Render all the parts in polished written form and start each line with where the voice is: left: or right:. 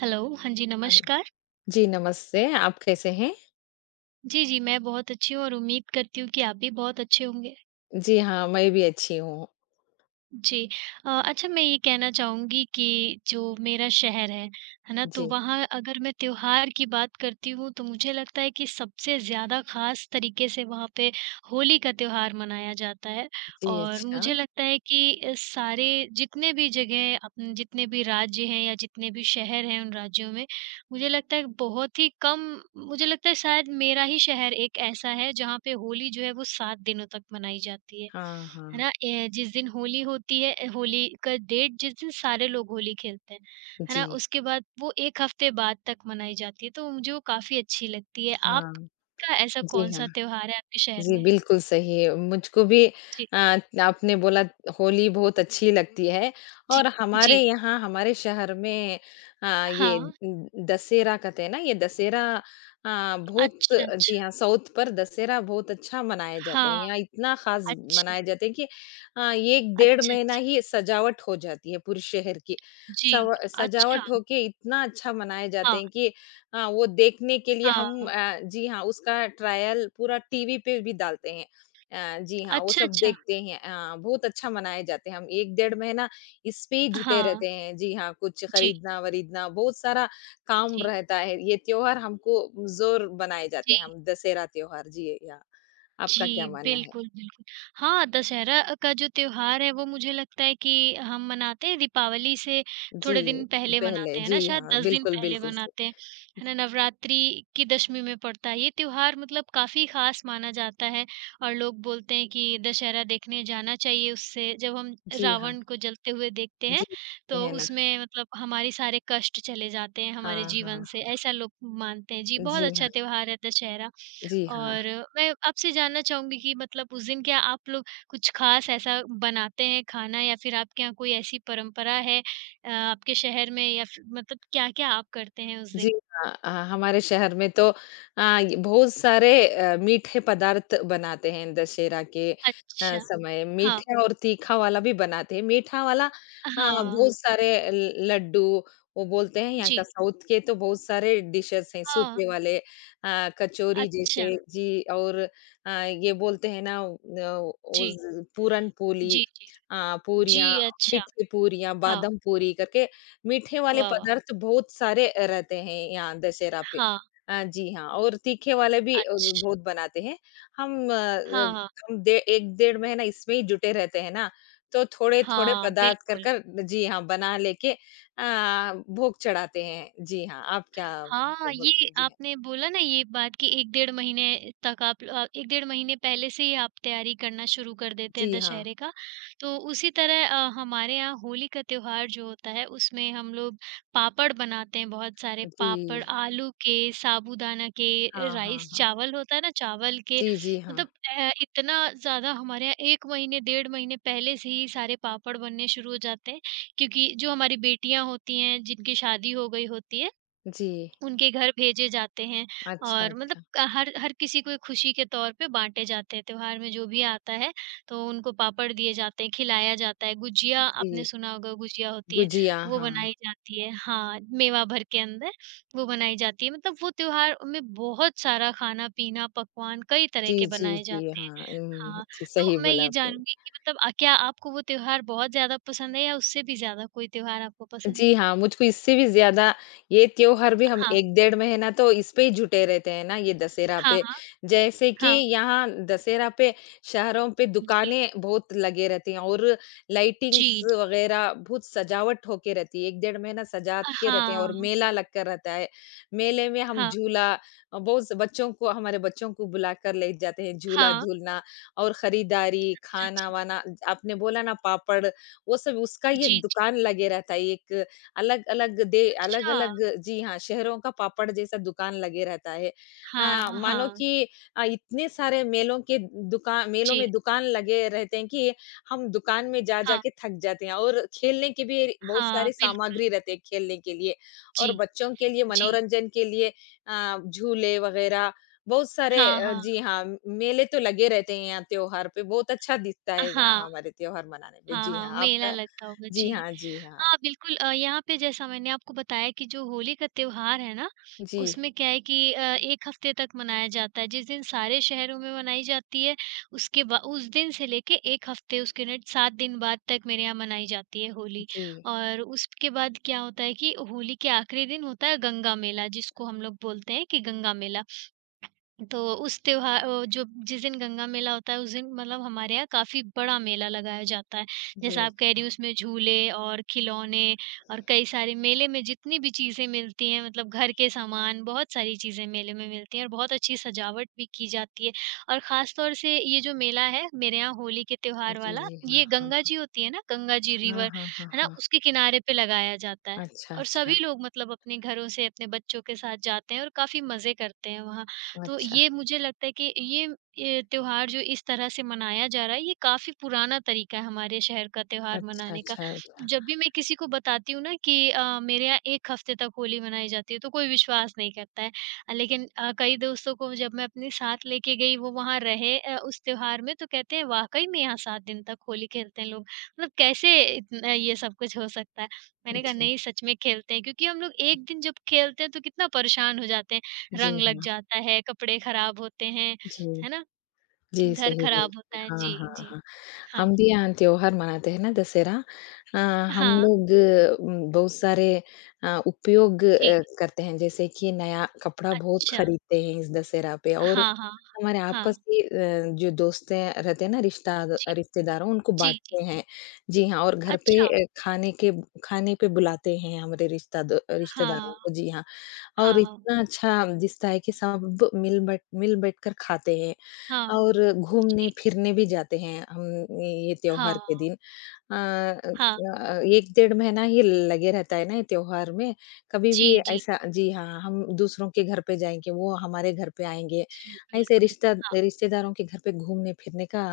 right: Hello, हाँ जी,
left: hello,
right: नमस्कार।
left: जी नमस्ते, आप कैसे हैं?
right: जी, जी, मैं बहुत अच्छी हूँ और उम्मीद करती हूँ कि आप भी बहुत अच्छे होंगे।
left: जी हाँ, मैं भी अच्छी हूँ।
right: जी। अच्छा मैं ये कहना चाहूँगी कि जो मेरा शहर है ना? तो
left: जी,
right: वहाँ अगर मैं त्योहार की बात करती हूँ तो मुझे लगता है कि सबसे ज़्यादा ख़ास तरीके से वहाँ पे होली का त्योहार मनाया जाता है।
left: जी
right: और
left: अच्छा।
right: मुझे लगता है कि सारे जितने भी जगह अपन जितने भी राज्य हैं या जितने भी शहर हैं उन राज्यों में मुझे लगता है बहुत ही कम मुझे लगता है शायद मेरा ही शहर एक ऐसा है जहाँ पे होली जो है वो 7 दिनों तक मनाई जाती है।
left: हाँ,
right: है
left: हाँ।
right: ना? जिस दिन होली होती है होली का डेट जिस दिन सारे लोग होली खेलते हैं। है ना?
left: जी,
right: उसके बाद वो 1 हफ्ते बाद तक मनाई जाती है, तो मुझे वो काफ़ी अच्छी लगती है।
left: हाँ।
right: आपका ऐसा
left: जी हाँ।
right: कौन-सा त्योहार है आपके शहर
left: जी,
right: में?
left: बिल्कुल सही। मुझको भी
right: जी,
left: आपने बोला होली बहुत अच्छी लगती है
right: जी,
left: और
right: जी।
left: हमारे यहाँ हमारे शहर में ये
right: हाँ।
left: दशहरा कहते हैं ना, ये दशहरा बहुत
right: अच्छा,
left: जी
right: अच्छा।
left: हाँ, साउथ पर दशहरा बहुत अच्छा मनाए जाते हैं।
right: हाँ,
left: यहाँ इतना ख़ास
right: अच्छा।
left: मनाए जाते हैं कि 1 डेढ़
right: अच्छा,
left: महीना
right: अच्छा।
left: ही सजावट हो जाती है पूरे शहर की।
right: जी।
left: सव
right: अच्छा।
left: सजावट होके इतना अच्छा मनाए जाते
right: हाँ,
left: हैं कि हाँ, वो देखने के लिए हम
right: हाँ।
left: जी हाँ, उसका ट्रायल पूरा टीवी पे भी डालते हैं। जी हाँ, वो
right: अच्छा,
left: सब
right: अच्छा।
left: देखते हैं। बहुत अच्छा मनाए जाते हैं। हम 1 डेढ़ महीना इस पे ही जुटे
right: हाँ,
left: रहते हैं। जी हाँ, कुछ
right: जी,
left: खरीदना-वरीदना बहुत सारा काम
right: जी,
left: रहता है। ये त्योहार हमको ज़ोर बनाए जाते
right: जी।
left: हैं, हम दशहरा त्योहार। जी या आपका क्या
right: जी,
left: मानना है?
right: बिल्कुल, बिल्कुल। हाँ, दशहरा का जो त्योहार है वो मुझे लगता है कि हम मनाते हैं दीपावली से थोड़े
left: जी,
right: दिन पहले
left: पहले
right: मनाते हैं ना
left: जी
right: शायद
left: हाँ,
right: 10 दिन
left: बिल्कुल,
right: पहले
left: बिल्कुल सही।
right: मनाते हैं, है ना? नवरात्रि की दशमी में पड़ता है ये त्योहार मतलब काफ़ी ख़ास माना जाता है और लोग बोलते हैं कि दशहरा देखने जाना चाहिए उससे जब हम
left: जी हाँ,
right: रावण को जलते हुए देखते हैं,
left: जी,
right: तो
left: कहना।
right: उसमें मतलब हमारे सारे कष्ट चले जाते हैं हमारे
left: हाँ,
right: जीवन
left: हाँ।
right: से, ऐसा लोग मानते हैं। जी, बहुत
left: जी हाँ,
right: अच्छा त्योहार है दशहरा।
left: जी हाँ।
right: और मैं आपसे जानना चाहूँगी कि मतलब उस दिन क्या आप लोग कुछ ख़ास ऐसा बनाते हैं खाना या फिर आपके यहाँ कोई ऐसी परंपरा है आपके शहर में या फिर मतलब क्या-क्या आप करते हैं उस
left: जी
right: दिन?
left: हाँ, हाँ, हमारे शहर में तो अ, ये बहुत सारे मीठे पदार्थ बनाते हैं दशहरा के
right: अच्छा,
left: समय
right: हाँ,
left: मीठे और तीखा वाला भी बनाते हैं। मीठा वाला बहुत
right: हाँ,
left: सारे ल लड्डू वो बोलते हैं यहाँ का
right: जी,
left: साउथ के तो बहुत सारे डिशेज़ हैं
right: हाँ,
left: सूखे वाले कचौरी
right: अच्छा,
left: जैसे जी और ये बोलते हैं ना न उस
right: जी,
left: पूरन पोली
right: जी, जी,
left: पूरियाँ,
right: जी, अच्छा,
left: मीठी पूरियाँ,
right: हाँ,
left: बादाम पूरी करके मीठे वाले
right: वाह, वाह!
left: पदार्थ बहुत सारे रहते हैं यहाँ दशहरा पे।
right: हाँ,
left: जी हाँ, और तीखे वाले भी अ, ज
right: अच्छा,
left: बहुत बनाते हैं। हम अ अ,
right: हाँ, हाँ,
left: हम डे 1 डेढ़ महीना इसमें ही जुटे रहते हैं ना, तो थोड़े-थोड़े
right: हाँ,
left: पदार्थ कर,
right: बिल्कुल।
left: कर जी हाँ, बना लेके भोग चढ़ाते हैं। जी हाँ, आप क्या क्या
right: हाँ,
left: बोलते
right: ये
left: हैं? जी हाँ।
right: आपने बोला ना ये बात कि 1 डेढ़ महीने तक आप 1 डेढ़ महीने पहले से ही आप तैयारी करना शुरू कर देते हैं
left: जी हाँ।
right: दशहरे का। तो उसी तरह हमारे यहाँ होली का त्योहार जो होता है उसमें हम लोग पापड़ बनाते हैं बहुत सारे पापड़,
left: जी।
right: आलू के, साबूदाना के,
left: हाँ, हाँ,
right: राइस
left: हाँ।
right: चावल होता है ना चावल के
left: जी, जी, हाँ।
right: मतलब इतना ज़्यादा हमारे यहाँ 1 महीने डेढ़ महीने पहले से ही सारे पापड़ बनने शुरू हो जाते हैं। क्योंकि जो हमारी बेटियाँ होती हैं जिनकी शादी हो गई होती है
left: जी।
right: उनके घर भेजे जाते हैं
left: अच्छा,
right: और मतलब
left: अच्छा।
right: क हर हर किसी को एक खुशी के तौर पे बाँटे जाते हैं। त्योहार में जो भी आता है, तो उनको पापड़ दिए जाते हैं, खिलाया जाता है। गुजिया
left: जी।
right: आपने सुना होगा गुजिया होती है,
left: गुजिया,
right: वो
left: हाँ।
right: बनाई जाती है हाँ, मेवा भर के अंदर वो बनाई जाती है। मतलब वो त्योहार में बहुत सारा खाना-पीना, पकवान कई तरह
left: जी,
right: के
left: जी,
right: बनाए
left: जी,
right: जाते हैं।
left: हाँ।
right: हाँ,
left: जी, सही
right: तो मैं
left: बोला
right: ये
left: आपने।
right: जानूँगी कि मतलब क्या आपको वो त्योहार बहुत ज़्यादा पसंद है या उससे भी ज़्यादा कोई त्योहार आपको पसंद
left: जी
right: है?
left: हाँ, मुझको इससे भी ज़्यादा ये त्योहार भी हम
right: हाँ।
left: 1 डेढ़ महीना तो इस पे ही जुटे रहते हैं ना, ये दशहरा
right: हाँ,
left: पे।
right: हाँ,
left: जैसे कि
right: हाँ।
left: यहाँ दशहरा पे शहरों पे
right: जी।
left: दुकानें बहुत लगे रहती हैं और लाइटिंग्स
right: जी।
left: वग़ैरह बहुत सजावट होके रहती है, 1 डेढ़ महीना सजा के रहते हैं और
right: हाँ,
left: मेला लगकर रहता है। मेले में हम
right: हाँ,
left: झूला बहुत से बच्चों को हमारे बच्चों को बुलाकर ले जाते हैं, झूला
right: हाँ,
left: झूलना और खरीदारी,
right: अच्छा, अच्छा।
left: खाना-वाना आपने बोला ना पापड़ वो सब उसका ही
right: जी,
left: एक
right: जी।
left: दुकान लगे रहता है, एक अलग-अलग दे
right: अच्छा,
left: अलग-अलग जी हाँ, शहरों का पापड़ जैसा दुकान लगे रहता है।
right: हाँ,
left: मानो
right: हाँ,
left: कि इतने सारे मेलों के दुका मेलों
right: जी,
left: में दुकान लगे रहते हैं कि हम दुकान में जा जा
right: हाँ,
left: के थक जाते हैं और खेलने की भी बहुत
right: हाँ,
left: सारी
right: बिल्कुल।
left: सामग्री रहते हैं खेलने के लिए
right: जी,
left: और बच्चों के लिए
right: जी।
left: मनोरंजन के लिए झूले वगैरह बहुत सारे
right: हाँ, हाँ,
left: जी हाँ, मेले तो लगे रहते हैं यहाँ त्योहार पे, बहुत अच्छा दिखता है यहाँ
right: हाँ,
left: हमारे त्योहार मनाने पे।
right: हाँ,
left: जी
right: हाँ,
left: हाँ,
right: मेला
left: आपका
right: लगता होगा।
left: जी
right: जी।
left: हाँ, जी हाँ।
right: हाँ, बिल्कुल यहाँ पे जैसा मैंने आपको बताया कि जो होली का त्योहार है ना,
left: जी,
right: उसमें क्या है कि 1 हफ्ते तक मनाया जाता है। जिस दिन सारे शहरों में मनाई जाती है, उसके बा उस दिन से लेके 1 हफ्ते उसके नेक्स्ट 7 दिन बाद तक मेरे यहाँ मनाई जाती है होली।
left: जी,
right: और उसके बाद क्या होता है कि होली के आखिरी दिन होता है गंगा मेला, जिसको हम लोग बोलते हैं कि गंगा मेला। तो उस त्योहार जो जिस दिन गंगा मेला होता है उस दिन मतलब हमारे यहाँ काफ़ी बड़ा मेला लगाया जाता है।
left: जी,
right: जैसा आप कह रही
left: अच्छा।
right: हो उसमें झूले और खिलौने और कई सारे मेले में जितनी भी चीज़ें मिलती हैं मतलब घर के सामान बहुत सारी चीज़ें मेले में मिलती हैं और बहुत अच्छी सजावट भी की जाती है। और ख़ास तौर से ये जो मेला है मेरे यहाँ होली के त्योहार
left: जी,
right: वाला
left: जी, हाँ,
right: ये गंगा
left: हाँ।
right: जी होती है ना गंगा जी
left: हाँ,
right: रिवर
left: हाँ, हाँ,
right: है ना
left: हाँ।
right: उसके किनारे पे लगाया जाता है।
left: अच्छा,
right: और सभी
left: अच्छा,
right: लोग मतलब अपने घरों से अपने बच्चों के साथ जाते हैं और काफ़ी मज़े करते हैं वहाँ। तो
left: अच्छा,
right: ये मुझे लगता है कि ये त्योहार जो इस तरह से मनाया जा रहा है, ये काफ़ी पुराना तरीका है हमारे शहर का त्योहार
left: अच्छा,
right: मनाने का।
left: अच्छा,
right: जब भी मैं किसी को बताती हूँ ना कि मेरे यहाँ 1 हफ्ते तक होली मनाई जाती है, तो कोई विश्वास नहीं करता है। लेकिन कई दोस्तों को जब मैं अपने साथ लेके गई, वो वहाँ रहे उस त्योहार में, तो कहते हैं, "वाक़ई में यहाँ 7 दिन तक होली खेलते हैं लोग। मतलब कैसे इतना ये सब कुछ हो सकता है?" मैंने कहा,
left: अच्छा।
right: "नहीं, सच में खेलते हैं, क्योंकि हम लोग 1 दिन जब खेलते हैं, तो कितना परेशान हो जाते हैं।"
left: जी, जी,
right: रंग लग
left: हाँ,
right: जाता है, कपड़े खराब होते हैं,
left: जी।
right: है ना?
left: जी,
right: घर
left: सही बोला
right: खराब
left: आपने।
right: होता है।
left: हाँ,
right: जी,
left: हाँ,
right: जी।
left: हाँ।
right: हाँ,
left: हम भी यहाँ त्योहार मनाते हैं ना दशहरा। अ, हम
right: हाँ,
left: लोग बहुत सारे उपयोग
right: जी।
left: करते हैं जैसे कि नया कपड़ा बहुत
right: अच्छा।
left: खरीदते हैं इस दशहरा पे और
right: हाँ, हाँ,
left: हमारे आपस
right: हाँ।
left: की जो दोस्तें रहते हैं ना रिश्ताद
right: जी,
left: रिश्तेदार उनको
right: जी, जी।
left: बाँटते हैं। जी हाँ, और घर पे
right: अच्छा।
left: खाने पे बुलाते हैं हमारे रिश्ताद
right: हाँ,
left: रिश्तेदारों को जी हाँ। और
right: हाँ, हाँ।
left: इतना अच्छा दिखता है कि सब मिल बैठकर खाते हैं।
right: हाँ,
left: और
right: जी।
left: घूमने-फिरने भी जाते हैं हम ये त्योहार
right: हाँ,
left: के दिन।
right: हाँ।
left: 1 डेढ़ महीना ही लगे रहता है ना ये त्योहार में, कभी
right: जी,
left: भी
right: जी,
left: ऐसा जी हाँ, हम दूसरों के घर पे जाएँगे, वो हमारे घर पे आएँगे।
right: जी,
left: ऐसे
right: बिल्कुल।
left: रिश्ता
right: हाँ,
left: रिश्तेदारों के घर पे घूमने-फिरने का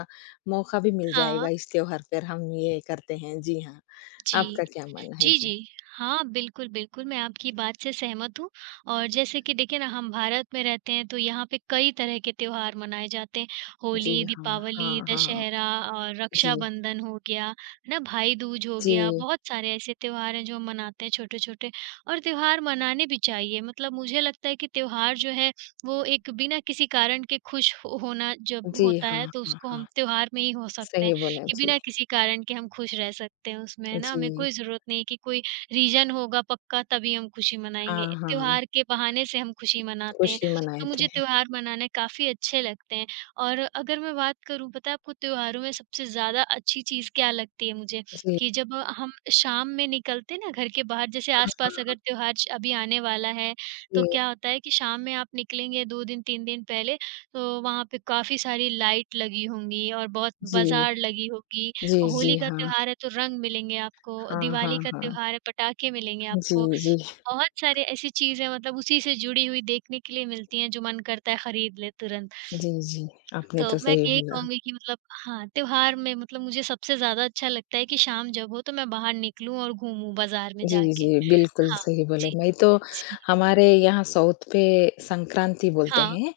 left: मौका भी मिल
right: हाँ,
left: जाएगा इस त्योहार पर हम ये करते हैं। जी हाँ,
right: जी।
left: आपका क्या मानना है?
right: जी,
left: जी।
right: जी। हाँ, बिल्कुल, बिल्कुल, मैं आपकी बात से सहमत हूँ और जैसे कि देखिए ना हम भारत में रहते हैं तो यहाँ पे कई तरह के त्योहार मनाए जाते हैं। होली,
left: जी हाँ,
right: दीपावली,
left: हाँ, हाँ।
right: दशहरा और
left: जी,
right: रक्षाबंधन हो गया, है ना? भाई-दूज हो गया,
left: जी।
right: बहुत सारे ऐसे त्योहार हैं जो हम मनाते हैं छोटे-छोटे और त्योहार मनाने भी चाहिए। मतलब मुझे लगता है कि त्योहार जो है वो एक बिना किसी कारण के खुश हो होना जब
left: जी,
right: होता
left: हाँ,
right: है तो
left: हाँ,
right: उसको हम
left: हाँ।
right: त्योहार में ही हो सकते
left: सही
right: हैं।
left: बोला।
right: कि
left: जी,
right: बिना किसी कारण के हम खुश रह सकते हैं उसमें, है ना? हमें
left: जी।
right: कोई ज़रूरत नहीं है कि कोई रीज़न होगा पक्का तभी हम खुशी मनाएँगे।
left: हाँ, हाँ।
right: त्योहार के बहाने से हम खुशी मनाते हैं,
left: खुशी मनाए
right: तो
left: थे।
right: मुझे त्योहार मनाने काफ़ी अच्छे लगते हैं। और अगर मैं बात करूँ पता है आपको त्योहारों में सबसे ज़्यादा अच्छी चीज़ क्या लगती है मुझे,
left: जी,
right: कि जब हम शाम में निकलते हैं ना घर के बाहर जैसे आस-पास अगर त्योहार च अभी आने वाला है, तो
left: जी,
right: क्या होता है कि शाम में आप निकलेंगे 2 दिन 3 दिन पहले तो वहाँ पे काफ़ी सारी लाइट लगी होंगी और बहुत
left: जी,
right: बाज़ार लगी होगी।
left: जी,
right: होली
left: जी,
right: का
left: हाँ।
right: त्योहार है तो रंग मिलेंगे आपको,
left: हाँ,
right: दिवाली
left: हाँ,
right: का
left: हाँ।
right: त्योहार है पटाखे मिलेंगे
left: जी,
right: आपको।
left: जी,
right: बहुत सारे ऐसी चीज़ें मतलब उसी से जुड़ी हुई देखने के लिए मिलती हैं जो मन करता है खरीद ले तुरंत।
left: जी, जी। आपने
right: तो
left: तो
right: मैं
left: सही
right: यही
left: बोला।
right: कहूँगी कि मतलब हाँ, त्योहार में मतलब मुझे सबसे ज़्यादा अच्छा लगता है कि शाम जब हो तो मैं बाहर निकलूँ और घूमूँ बाज़ार में
left: जी,
right: जाके।
left: जी, बिल्कुल
right: हाँ,
left: सही बोले।
right: जी,
left: मैं तो
right: जी, जी।
left: हमारे यहाँ साउथ पे संक्रांति बोलते
right: हाँ,
left: हैं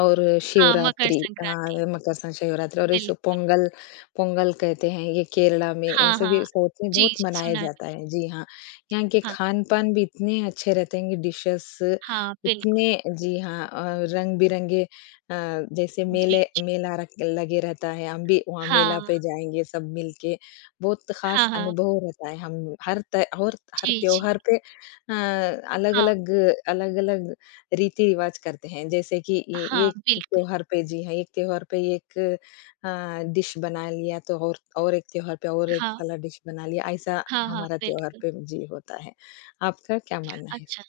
left: और
right: हाँ, मकर
left: शिवरात्रि अ,
right: संक्रांति,
left: मकर सं शिवरात्रि और इसे
right: बिल्कुल।
left: पोंगल पोंगल कहते हैं, ये केरला में
right: हाँ,
left: ऐसे
right: हाँ।
left: भी साउथ में
right: जी,
left: बहुत
right: जी,
left: मनाया
right: सुना है।
left: जाता है। जी हाँ, यहाँ के
right: हाँ।
left: खान-पान भी इतने अच्छे रहते हैं कि डिशेज़
right: हाँ,
left: उतने
right: बिल्कुल।
left: जी हाँ रंग-बिरंगे जैसे
right: जी,
left: मेले
right: जी।
left: मेला रख लगे रहता है, हम भी वहाँ मेला
right: हाँ,
left: पे जाएँगे सब मिलके बहुत ख़ास
right: हाँ, हाँ।
left: अनुभव रहता है, हम हर त और हर
right: जी, जी।
left: त्योहार पे
right: हाँ,
left: अलग-अलग अलग-अलग रीति-रिवाज करते हैं, जैसे कि ये
right: हाँ,
left: एक
right: बिल्कुल।
left: त्योहार पे जी हाँ, एक त्योहार पे एक डिश बना लिया तो और एक त्योहार पे और एक
right: हाँ,
left: वाला डिश बना लिया, ऐसा
right: हाँ, हाँ,
left: हमारा त्योहार
right: बिल्कुल।
left: पे जी होता है। आपका क्या मानना है
right: अच्छा
left: इसका?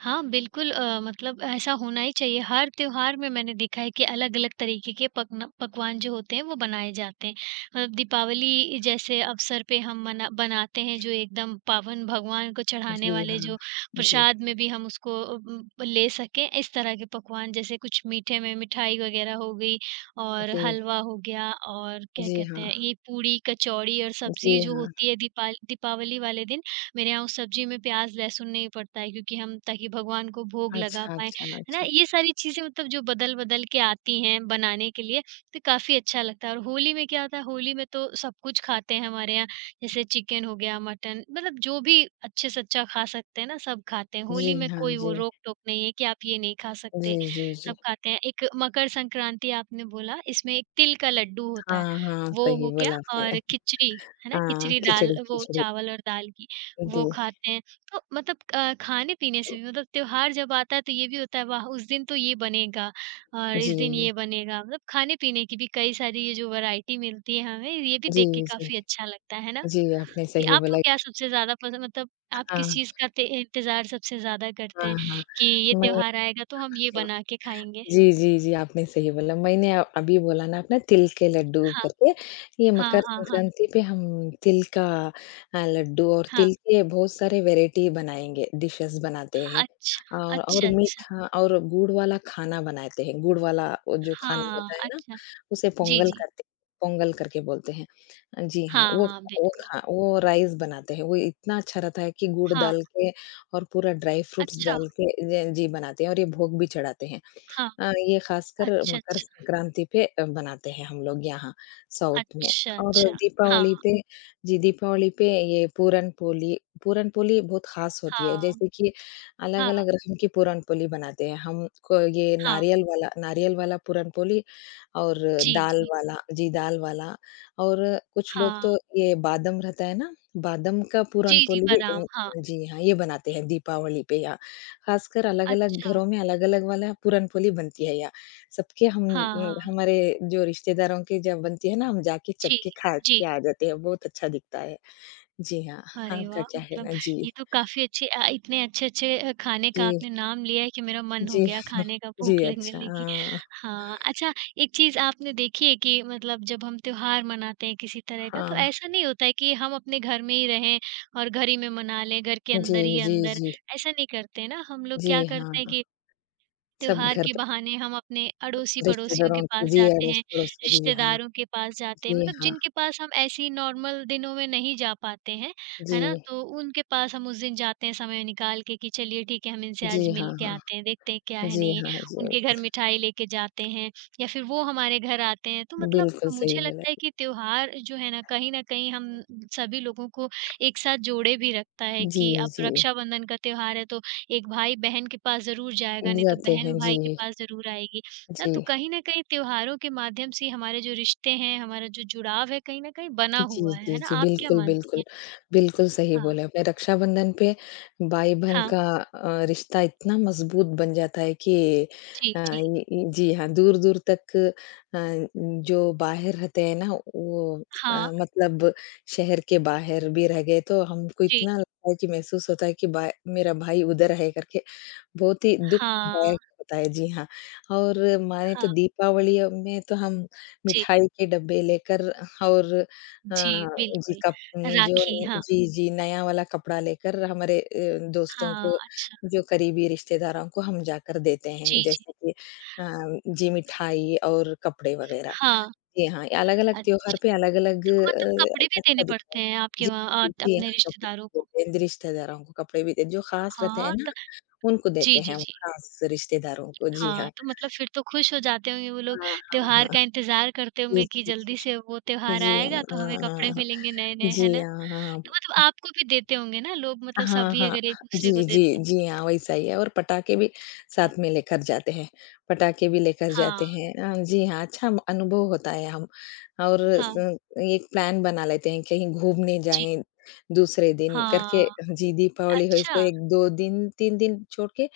right: हाँ, बिल्कुल मतलब ऐसा होना ही चाहिए। हर त्योहार में मैंने देखा है कि अलग-अलग तरीके के पकना पकवान जो होते हैं वो बनाए जाते हैं। मतलब दीपावली जैसे अवसर पे हम मना बनाते हैं जो एकदम पावन भगवान को चढ़ाने
left: जी
right: वाले
left: हाँ,
right: जो
left: जी,
right: प्रसाद में भी हम उसको ले सकें इस तरह के पकवान जैसे कुछ मीठे में मिठाई वग़ैरह हो गई और
left: जी,
right: हलवा हो गया और क्या
left: जी
right: कहते
left: हाँ,
right: हैं ये पूड़ी, कचौड़ी और
left: जी
right: सब्ज़ी जो
left: हाँ।
right: होती है दीपाल दीपावली वाले दिन मेरे यहाँ उस सब्ज़ी में प्याज़, लहसुन नहीं पड़ता है क्योंकि हम ताकि भगवान को भोग लगा
left: अच्छा,
right: पाएँ,
left: अच्छा,
right: है ना?
left: अच्छा।
right: ये सारी चीज़ें मतलब जो बदल-बदल के आती हैं बनाने के लिए, तो काफ़ी अच्छा लगता है और होली में क्या होता है, होली में तो सब कुछ खाते हैं हमारे यहाँ, जैसे चिकन हो गया, मटन मतलब जो भी अच्छे से अच्छा खा सकते हैं ना, सब खाते हैं।
left: जी
right: होली में
left: हाँ,
right: कोई वो
left: जी।
right: रोक-टोक नहीं है कि आप ये नहीं खा
left: जी,
right: सकते,
left: जी, जी।
right: सब खाते हैं। एक मकर संक्रांति आपने बोला, इसमें एक तिल का लड्डू होता है,
left: हाँ, हाँ,
right: वो
left: सही
right: हो गया
left: बोला आपने।
right: और खिचड़ी, है ना?
left: हाँ,
right: खिचड़ी दाल
left: खिचड़ी,
right: वो
left: खिचड़ी।
right: चावल और दाल की।
left: जी,
right: वो खाते हैं। तो मतलब खाने-पीने से भी मतलब त्योहार जब आता है तो ये भी होता है वाह! उस दिन तो ये बनेगा और इस दिन
left: जी,
right: ये बनेगा। मतलब खाने-पीने की भी कई सारी ये जो वैरायटी मिलती है हमें ये भी
left: जी,
right: देख के
left: जी।
right: काफ़ी अच्छा लगता है ना?
left: जी, आपने
right: जी,
left: सही
right: आपको
left: बोला।
right: क्या सबसे ज़्यादा पसंद मतलब आप किस
left: हाँ,
right: चीज़ का ते इंतज़ार सबसे ज़्यादा
left: हाँ,
right: करते हैं
left: हाँ।
right: कि ये
left: मैं
right: त्योहार आएगा तो हम ये बना के खाएँगे?
left: जी, जी, जी, आपने सही बोला। मैंने अभी बोला ना अपना तिल के लड्डू
right: हाँ,
left: करके, ये
right: हाँ,
left: मकर
right: हाँ, हाँ,
left: संक्रांति पे हम तिल का लड्डू और
right: हाँ।
left: तिल के बहुत सारे वैरायटी बनाएँगे, डिशेज़ बनाते हैं।
right: अच्छा,
left: और
right: अच्छा, अच्छा।
left: मीठा और गुड़ वाला खाना बनाते हैं, गुड़ वाला वो जो खाना
right: हाँ,
left: होता है ना,
right: अच्छा।
left: उसे
right: जी, जी।
left: पोंगल करके बोलते हैं। जी हाँ,
right: हाँ,
left: वो
right: हाँ,
left: वो
right: बिल्कुल।
left: खा वो राइस बनाते हैं, वो इतना अच्छा रहता है कि गुड़
right: हाँ,
left: डाल के और पूरा ड्राई फ्रूट्स
right: अच्छा।
left: डाल के ज जी बनाते हैं और ये भोग भी चढ़ाते हैं।
right: हाँ,
left: ये ख़ासकर
right: अच्छा,
left: मकर
right: अच्छा।
left: संक्रांति पे बनाते हैं हम लोग यहाँ साउथ में
right: अच्छा,
left: और
right: अच्छा। हाँ,
left: दीपावली पे जी, दीपावली पे ये पूरन पोली बहुत ख़ास होती है,
right: हाँ,
left: जैसे कि
right: हाँ,
left: अलग-अलग रकम की पूरन पोली बनाते हैं। हम को ये
right: हाँ।
left: नारियल वाला पूरन पोली और
right: जी,
left: दाल
right: जी।
left: वाला जी, दाल वाला और कुछ लोग
right: हाँ।
left: तो ये बादाम रहता है ना, बादाम का पूरन
right: जी, जी,
left: पोली भी
right: बादाम, हाँ।
left: जी हाँ, ये बनाते हैं दीपावली पे या ख़ासकर अलग-अलग
right: अच्छा।
left: घरों में अलग-अलग वाला पूरन-पोली बनती है या सबके हम
right: हाँ, हाँ।
left: हमारे जो रिश्तेदारों की जब बनती है ना, हम जाके चख
right: जी,
left: के खा
right: जी।
left: के आ जाते हैं, बहुत अच्छा दिखता है। जी हाँ,
right: अरे
left: आपका
right: वाह!
left: क्या
right: मतलब
left: कहना? जी,
right: ये तो काफ़ी अच्छे इतने अच्छे-अच्छे खाने का
left: जी,
right: आपने नाम लिया है कि मेरा मन हो
left: जी,
right: गया खाने का,
left: जी,
right: भूख लगने
left: अच्छा,
right: लगी।
left: हाँ,
right: हाँ, अच्छा एक चीज़ आपने देखी है कि मतलब जब हम त्योहार मनाते हैं किसी तरह का, तो
left: हाँ।
right: ऐसा नहीं होता है कि हम अपने घर में ही रहें और घर ही में मना लें, घर के
left: जी,
right: अंदर ही
left: जी,
right: अंदर,
left: जी,
right: ऐसा नहीं करते ना। हम लोग
left: जी,
right: क्या
left: हाँ,
right: करते हैं
left: हाँ।
right: कि
left: सब
right: त्योहार
left: घर
right: के
left: पे
right: बहाने हम अपने अड़ोसी-पड़ोसियों
left: रिश्तेदारों
right: के
left: की
right: पास
left: जी,
right: जाते हैं,
left: अड़ोस-पड़ोस की, जी हाँ,
right: रिश्तेदारों के पास जाते हैं,
left: जी
right: मतलब
left: हाँ,
right: जिनके पास हम ऐसे ही नॉर्मल दिनों में नहीं जा पाते हैं, है ना?
left: जी,
right: तो उनके पास हम उस दिन जाते हैं समय निकाल के कि चलिए ठीक है, हम इनसे
left: जी
right: आज
left: हाँ,
right: मिल के
left: हाँ,
right: आते हैं, देखते हैं क्या है,
left: जी
right: नहीं है।
left: हाँ, जी,
right: उनके घर मिठाई लेके जाते हैं या फिर वो हमारे घर आते हैं। तो मतलब
left: बिल्कुल सही
right: मुझे
left: बोला।
right: लगता है कि त्योहार जो है ना, कहीं न कहीं हम सभी लोगों को एक साथ जोड़े भी रखता है
left: जी,
right: कि अब
left: जी,
right: रक्षाबंधन का त्योहार है तो एक भाई-बहन के पास ज़रूर जाएगा, नहीं तो
left: जाते
right: बहन
left: हैं,
right: भाई के
left: जी,
right: पास ज़रूर आएगी। ना
left: जी।
right: तो कहीं न कहीं त्योहारों के माध्यम से हमारे जो रिश्ते हैं, हमारा जो जुड़ाव है, कहीं न कहीं बना
left: जी,
right: हुआ
left: जी,
right: है ना?
left: जी।
right: आप क्या
left: बिल्कुल,
right: मानती
left: बिल्कुल।
right: हैं?
left: बिल्कुल सही
right: हाँ,
left: बोले आपने। रक्षाबंधन पे भाई-बहन
right: हाँ,
left: का रिश्ता इतना मज़बूत बन जाता है कि
right: जी,
left: अ,
right: जी।
left: इ इ जी हाँ, दूर-दूर तक जो बाहर रहते हैं ना वो
right: हाँ,
left: मतलब शहर के बाहर भी रह गए तो हमको
right: जी,
left: इतना लगता है कि महसूस होता है कि बा मेरा भाई उधर है करके, बहुत ही
right: हाँ,
left: दुःखदायक होता है। जी हाँ। और माने तो
right: हाँ,
left: दीपावली में तो हम
right: जी,
left: मिठाई के डब्बे लेकर और
right: जी,
left: हाँ, जी
right: बिल्कुल। राखी,
left: जो
right: हाँ,
left: जी, जी, नया वाला कपड़ा लेकर हमारे दोस्तों
right: हाँ,
left: को,
right: अच्छा,
left: जो करीबी रिश्तेदारों को हम जाकर देते हैं,
right: जी, जी,
left: जैसे कि जी मिठाई और कपड़े वगैरह।
right: हाँ,
left: जी हाँ, अलग-अलग त्योहार
right: अच्छा।
left: पे अलग-अलग
right: तो मतलब कपड़े भी
left: अच्छा
right: देने
left: दिखता है।
right: पड़ते हैं आपके
left: जी,
right: वहाँ
left: जी
right: अपने
left: हाँ, कपड़े
right: रिश्तेदारों
left: भी
right: को?
left: देते हैं, रिश्तेदारों को कपड़े भी दे जो खास रहते हैं
right: हाँ,
left: ना,
right: त
left: उनको
right: जी,
left: देते हैं
right: जी,
left: हम
right: जी।
left: खास रिश्तेदारों को, जी
right: हाँ,
left: हाँ।
right: तो मतलब फिर तो खुश हो जाते होंगे वो लोग,
left: हाँ, हाँ,
right: त्योहार
left: हाँ।
right: का इंतज़ार करते
left: जी,
right: होंगे कि
left: जी,
right: जल्दी से
left: जी।
right: वो त्योहार
left: जी
right: आएगा तो
left: हाँ,
right: हमें
left: हाँ,
right: कपड़े
left: हाँ, हाँ।
right: मिलेंगे नए-नए, है
left: जी
right: ना?
left: हाँ, हाँ। हाँ।
right: तो मतलब आपको भी देते होंगे ना लोग मतलब
left: हाँ,
right: सभी
left: हाँ।
right: अगर एक-दूसरे को
left: जी, जी,
right: देते हैं?
left: जी हाँ, वैसा ही है और पटाखे भी
right: हाँ,
left: साथ में लेकर जाते हैं। पटाखे भी लेकर जाते
right: हाँ,
left: हैं जी हाँ, अच्छा अनुभव होता है हम और
right: हाँ,
left: स एक प्लान बना लेते हैं कहीं घूमने
right: जी।
left: जाएँ दूसरे दिन करके
right: हाँ,
left: जी, दीपावली हो तो
right: अच्छा।
left: 1-2 दिन, 3 दिन छोड़ के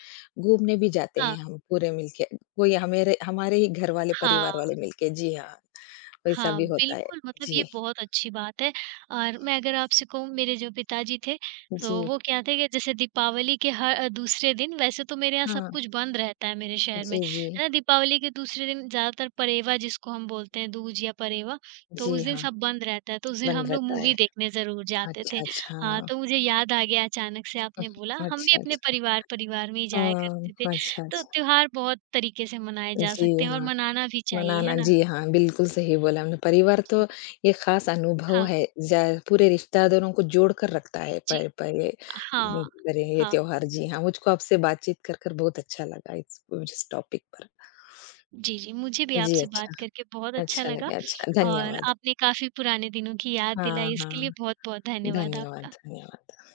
left: घूमने भी जाते हैं
right: हाँ,
left: हम पूरे मिलके। कोई हमेरे हमारे ही घर वाले परिवार
right: हाँ।
left: वाले मिलके जी हाँ, वैसा
right: हाँ,
left: भी होता है।
right: बिल्कुल मतलब ये
left: जी,
right: बहुत अच्छी बात है और मैं अगर आपसे कहूँ मेरे जो पिताजी थे, तो
left: जी।
right: वो क्या थे कि जैसे दीपावली के हर दूसरे दिन वैसे तो मेरे यहाँ सब
left: हाँ,
right: कुछ बंद रहता है मेरे शहर में,
left: जी, जी।
right: है ना? दीपावली के दूसरे दिन ज़्यादातर परेवा जिसको हम बोलते हैं दूज या परेवा, तो उस
left: जी
right: दिन
left: हाँ,
right: सब बंद रहता है, तो उस दिन
left: बंद
right: हम लोग
left: रहता
right: मूवी
left: है।
right: देखने ज़रूर जाते
left: अच्छा,
right: थे।
left: अच्छा।
right: हाँ, तो मुझे याद आ गया अचानक से आपने बोला, हम भी
left: अच्छा,
right: अपने
left: अच्छा।
right: परिवार परिवार में ही जाया करते थे,
left: हाँ, अच्छा,
right: तो
left: अच्छा।
right: त्योहार बहुत तरीके से मनाए जा
left: जी
right: सकते हैं और
left: हाँ,
right: मनाना भी चाहिए, है
left: मनाना
right: ना?
left: जी हाँ, बिल्कुल सही बोला आपने। परिवार
right: जी,
left: तो ये ख़ास अनुभव
right: हाँ,
left: है, जा पूरे रिश्तेदारों को जोड़कर रखता है
right: जी।
left: पर पर ये
right: हाँ,
left: उम, पर ये
right: हाँ।
left: त्योहार जी हाँ, मुझको आपसे बातचीत कर कर बहुत अच्छा लगा इस टॉपिक पर।
right: जी, जी, मुझे भी
left: जी,
right: आपसे
left: अच्छा,
right: बात करके बहुत अच्छा
left: अच्छा
right: लगा
left: लगा, अच्छा,
right: और
left: धन्यवाद।
right: आपने काफ़ी पुराने दिनों की याद
left: हाँ,
right: दिलाई इसके
left: हाँ,
right: लिए बहुत-बहुत धन्यवाद
left: धन्यवाद,
right: आपका।
left: धन्यवाद।